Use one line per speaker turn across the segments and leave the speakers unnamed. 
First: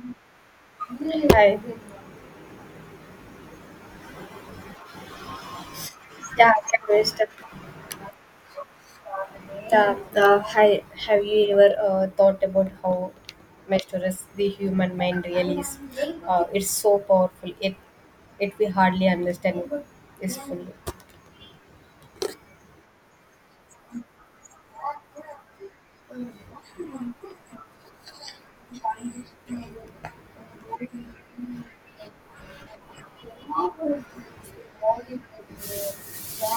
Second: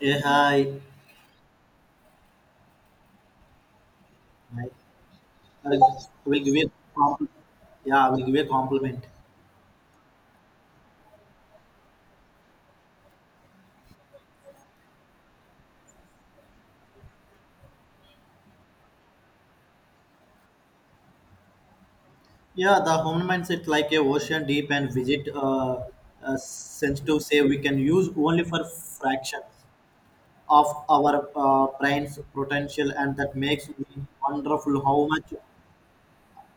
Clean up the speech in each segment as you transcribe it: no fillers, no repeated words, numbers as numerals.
Yeah, hi.
Hi.
Hi. I will give
Yeah,
you
I
a
can we start?
compliment. Yeah, I will give you a compliment.
Yeah, hi. Have you ever thought about how mysterious the human mind really is? It's so powerful. It we hardly understand it is fully.
Yeah, the home mindset like a ocean deep and visit sensitive say we can use only for fraction of our brain's potential, and that makes me wonderful how much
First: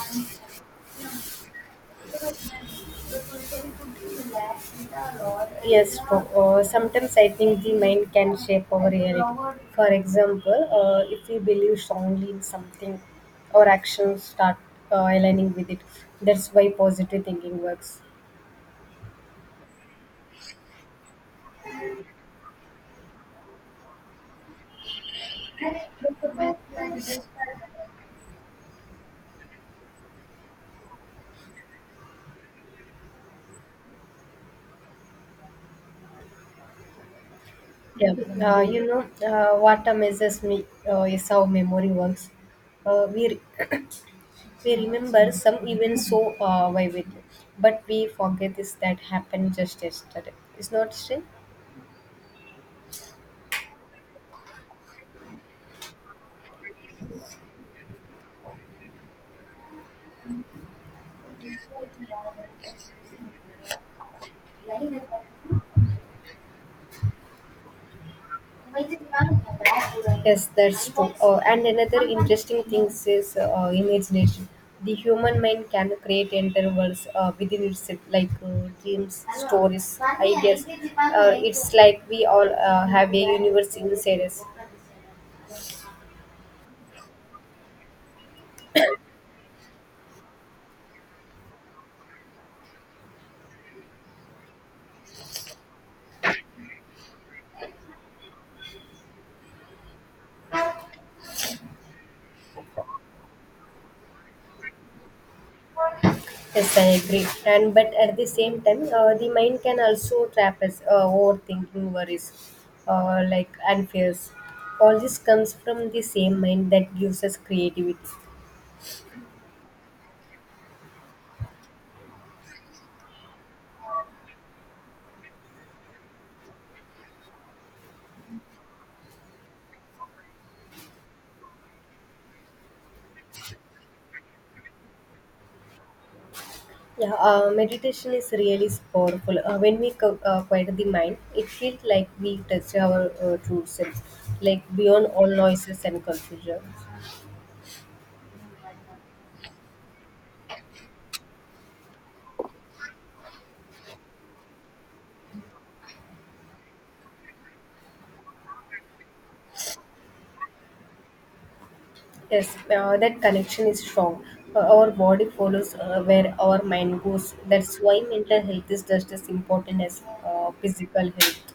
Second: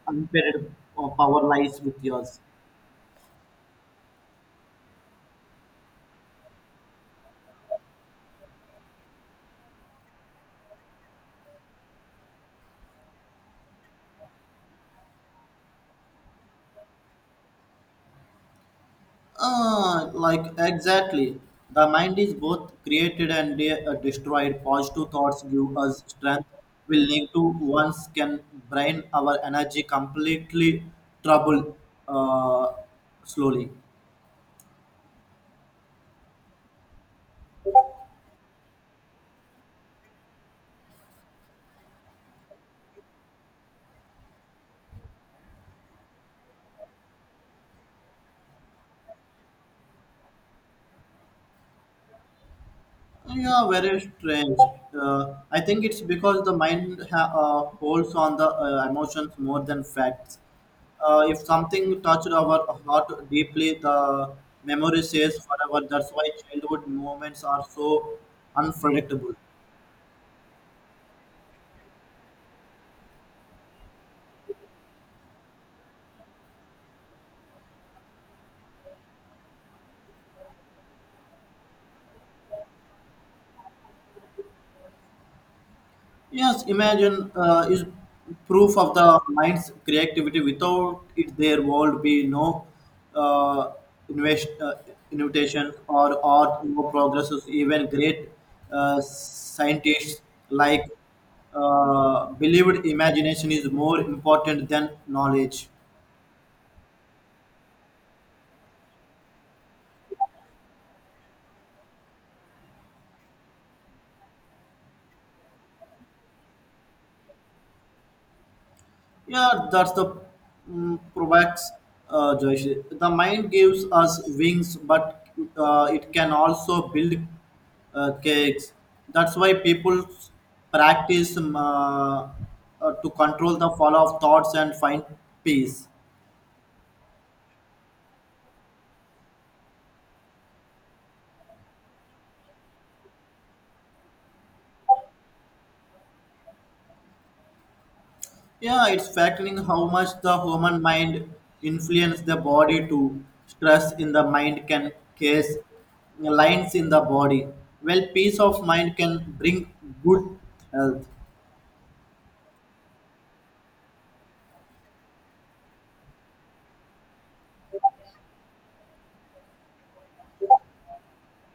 unpaired power lies with yours.
Yes, for, Sometimes I think the mind can shape our reality. For example, if we believe strongly in something, our actions start aligning with it. That's why positive thinking works.
Like exactly. The mind is both created and destroyed. Positive thoughts give us strength. Will need to once can drain our energy completely. Trouble uh, slowly.
Yeah, what amazes me is how memory works. Uh, we, re- we remember some events so vividly, but we forget this that happened just yesterday. It's not strange?
Yeah, very strange. I think it's because the mind holds on the emotions more than facts. If something touched our heart deeply, the memory stays forever. That's why childhood moments are so unpredictable.
Yes, that's true. And another interesting thing is imagination. The human mind can create entire worlds within itself, like dreams, stories, ideas. It's like we all have a universe inside us.
Yes, imagine is proof of the mind's creativity. Without it, there would be no uh, invest, uh, invitation or art, no progresses. Even great scientists like believed imagination is more important than knowledge.
Yes, I agree. And but at the same time, the mind can also trap us, overthinking worries, like and fears. All this comes from the same mind that gives us creativity.
Yeah, that's the proverbs, Joyce. The mind gives us wings, but it can also build cakes. That's why people practice to control the flow of thoughts and find peace.
Yeah, Meditation is really powerful. Quiet the mind, it feels like we touch our true self, like beyond all noises and confusion.
Yeah, it's fascinating how much the human mind influence the body. Too stress in the mind can cause lines in the body. Well, peace of mind can bring good health.
Yes, that connection is strong. Our body follows where our mind goes. That's why mental health is just as important as physical health.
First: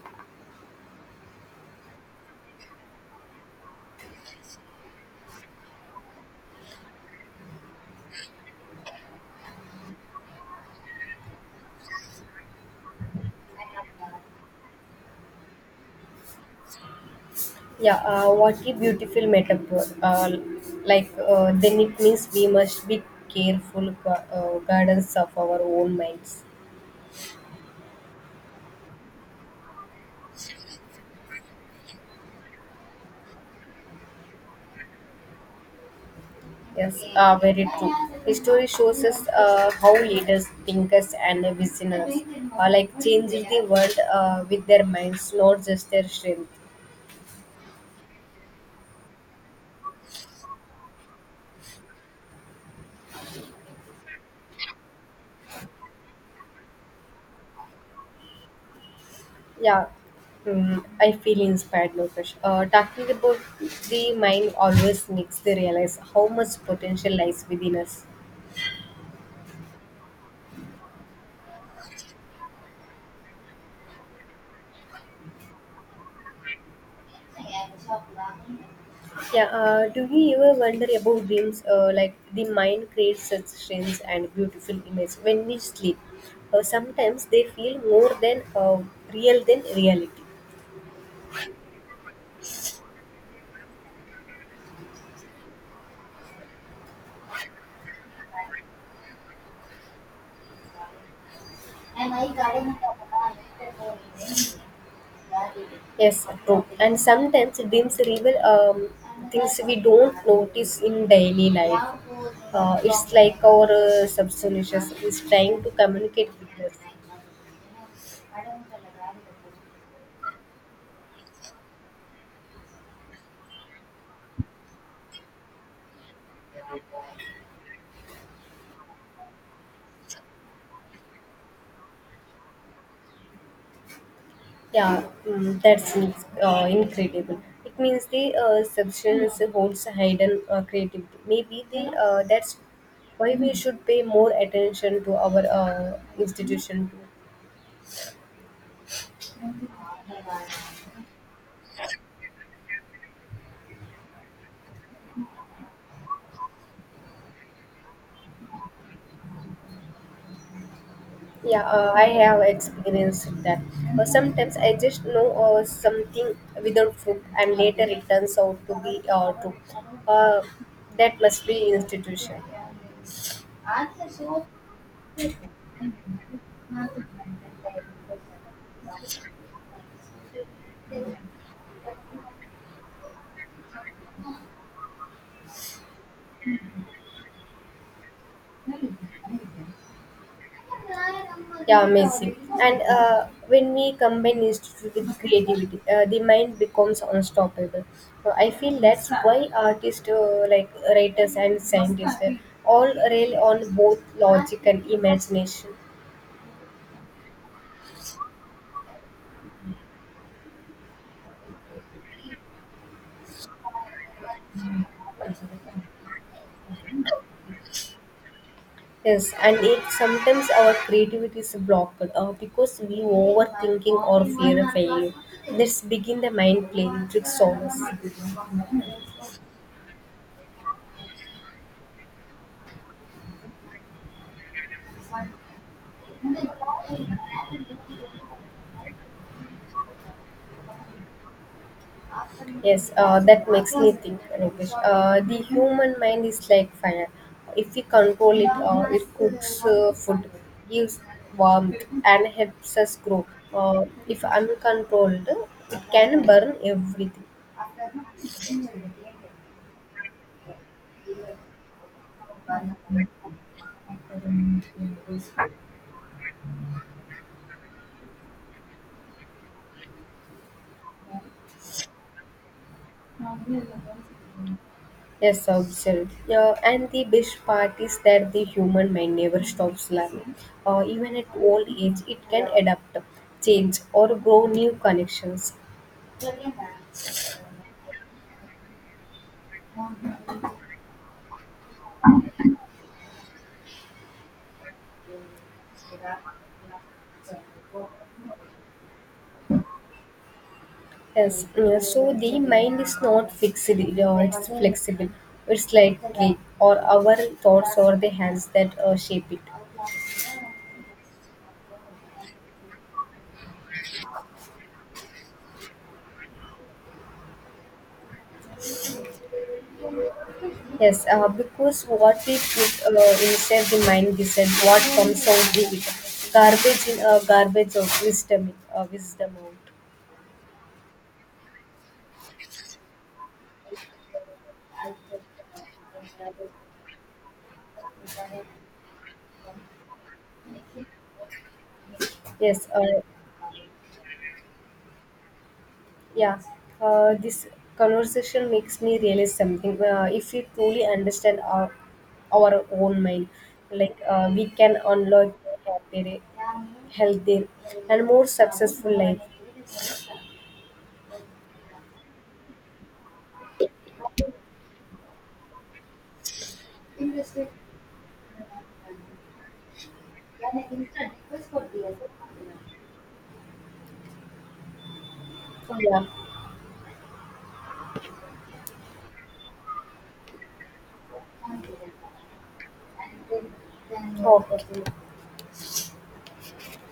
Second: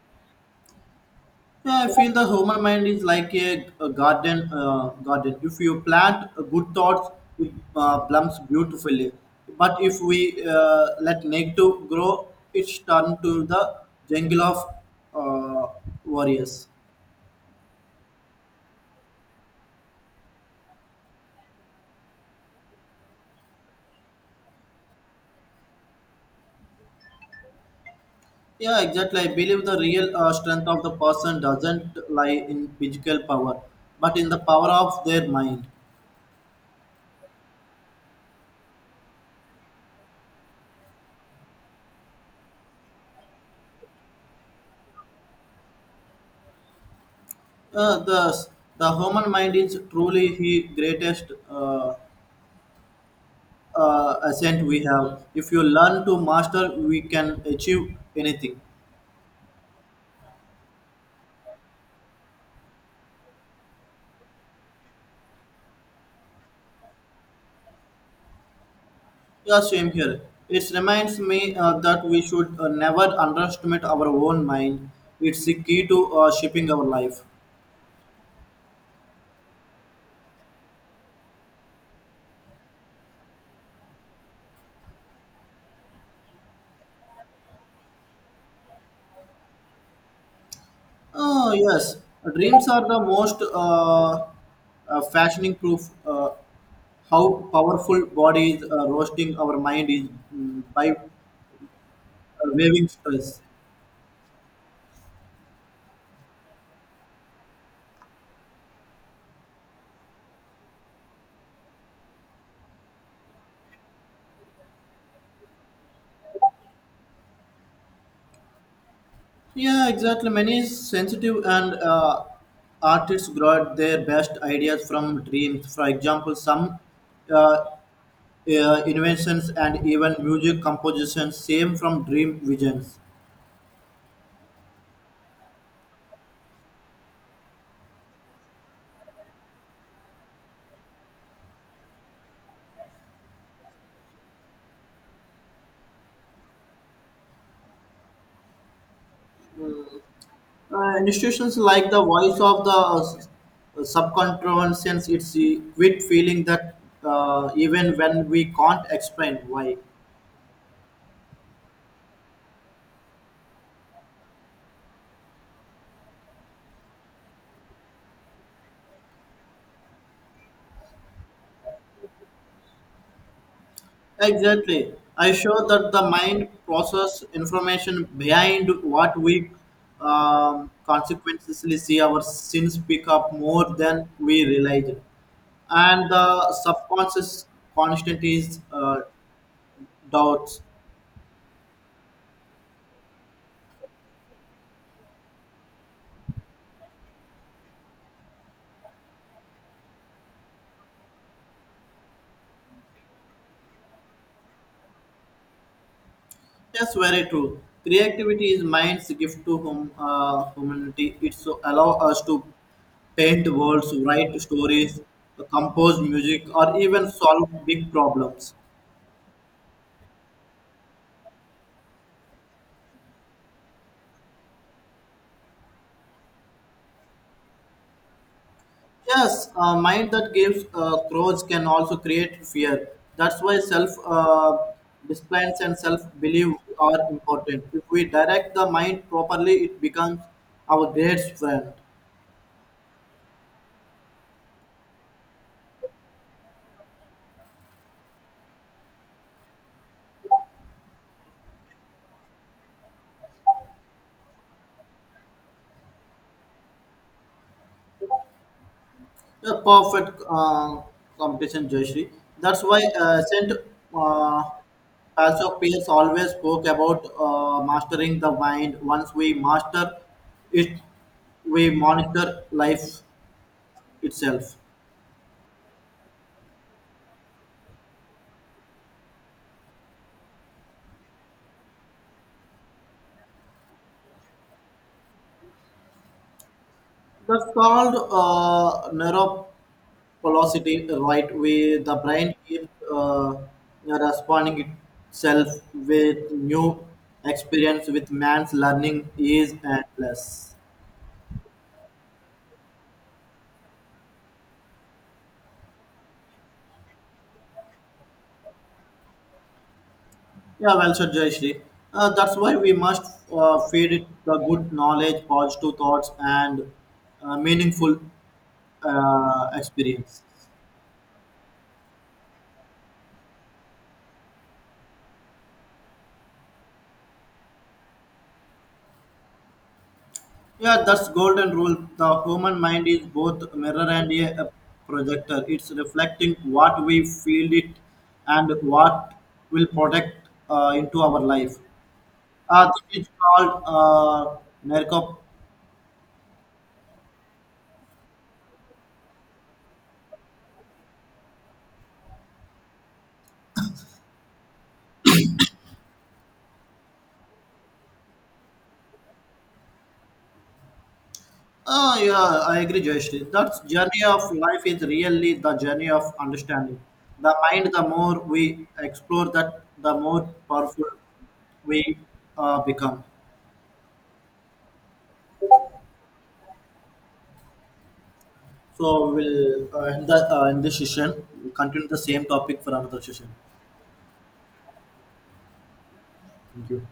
Yeah, I feel the human mind is like a garden. Garden. If you plant good thoughts, it blooms beautifully. But if we let negative grow, it's turned to the jungle of uh, warriors.
Yeah, what a beautiful metaphor. Then it means we must be careful guardians of our own minds.
Yeah, exactly. I believe the real strength of the person doesn't lie in physical power, but in the power of their mind.
Yes, very true. History shows us how leaders, thinkers, and visionaries are like changing the world with their minds, not just their strength.
Uh, the the human mind is truly he greatest. Ascent we have. If you learn to master, we can achieve anything.
Yeah, I feel inspired, Lokesh. Talking about the mind always makes me realize how much potential lies within us.
Yeah, same here. It reminds me that we should never underestimate our own mind. It's the key to shaping our life.
Yeah, do you ever wonder about dreams? Like the mind creates such strange and beautiful images when we sleep. Sometimes they feel more than real than reality.
Oh, yes. Dreams are the most fashioning proof how powerful body is roasting our mind is mm, by waving stress.
Yes, true. And sometimes dreams reveal things we don't notice in daily life. It's like our subconscious is trying to communicate with us.
Yeah, exactly. Many sensitive and artists got their best ideas from dreams. For example, some uh, inventions and even music compositions same from dream visions.
That's incredible. It means the substance holds hidden creativity. Maybe the that's why we should pay more attention to our institution too.
Institutions like the voice of the subconscious, it's a quick feeling that even when we can't explain why.
Yeah, I have experienced that. Sometimes I just know something without proof, and later it turns out to be true. Uh, that must be institution.
Exactly. I show that the mind process information behind what we consequently see our sins pick up more than we realize it. And the subconscious constant is doubts.
Yeah, amazing. And when we combine institute with creativity, the mind becomes unstoppable. I feel that's why artists, like writers and scientists, all rely on both logic and imagination.
Yes, very true. Creativity is mind's gift to humanity. It's allow us to paint worlds, write stories, compose music, or even solve big problems.
Yes, and it sometimes our creativity is blocked because we overthinking or fear of failure, let's begin the mind playing tricks on us.
Yes, a mind that gives growth can also create fear. That's why self disciplines and self belief are important. If we direct the mind properly, it becomes our greatest friend.
Yes, that makes me think, Rinkesh. The human mind is like fire. If we control it, it cooks food, gives warmth, and helps us grow. If uncontrolled, it can burn everything.
A perfect competition, Joshi. That's why Saint uh, Pastor Pierce always spoke about mastering the mind. Once we master it, we monitor life itself.
Yes, observed. Yeah, and the best part is that the human mind never stops learning. Even at old age, it can adapt, change, or grow new connections.
That's called neuroplasticity, right? Where the brain keeps responding itself with new experience, with man's learning is endless.
Yes, yeah, so the mind is not fixed, yeah, it's flexible. It's like we or our thoughts or the hands that shape it.
Yeah, well said, Jayashree. That's why we must feed it the good knowledge, positive thoughts, and meaningful experience.
Yes, because what we put inside the mind decides what comes out of it. Garbage in, garbage of wisdom, in, wisdom out.
Yeah, that's golden rule. The human mind is both a mirror and a projector. It's reflecting what we feel it and what will project into our life.
Yes, uh,
This is called narco.
Yeah, this conversation makes me realize something. If we truly understand our own mind, we can unlock a happier, healthier, and more successful life.
Oh, yeah, I agree, Jayashree. That journey of life is really the journey of understanding. The mind, the more we explore that, the more powerful we become.
Yeah.
So we'll in the in this session we'll continue the same topic for another session.
Okay.
Thank you.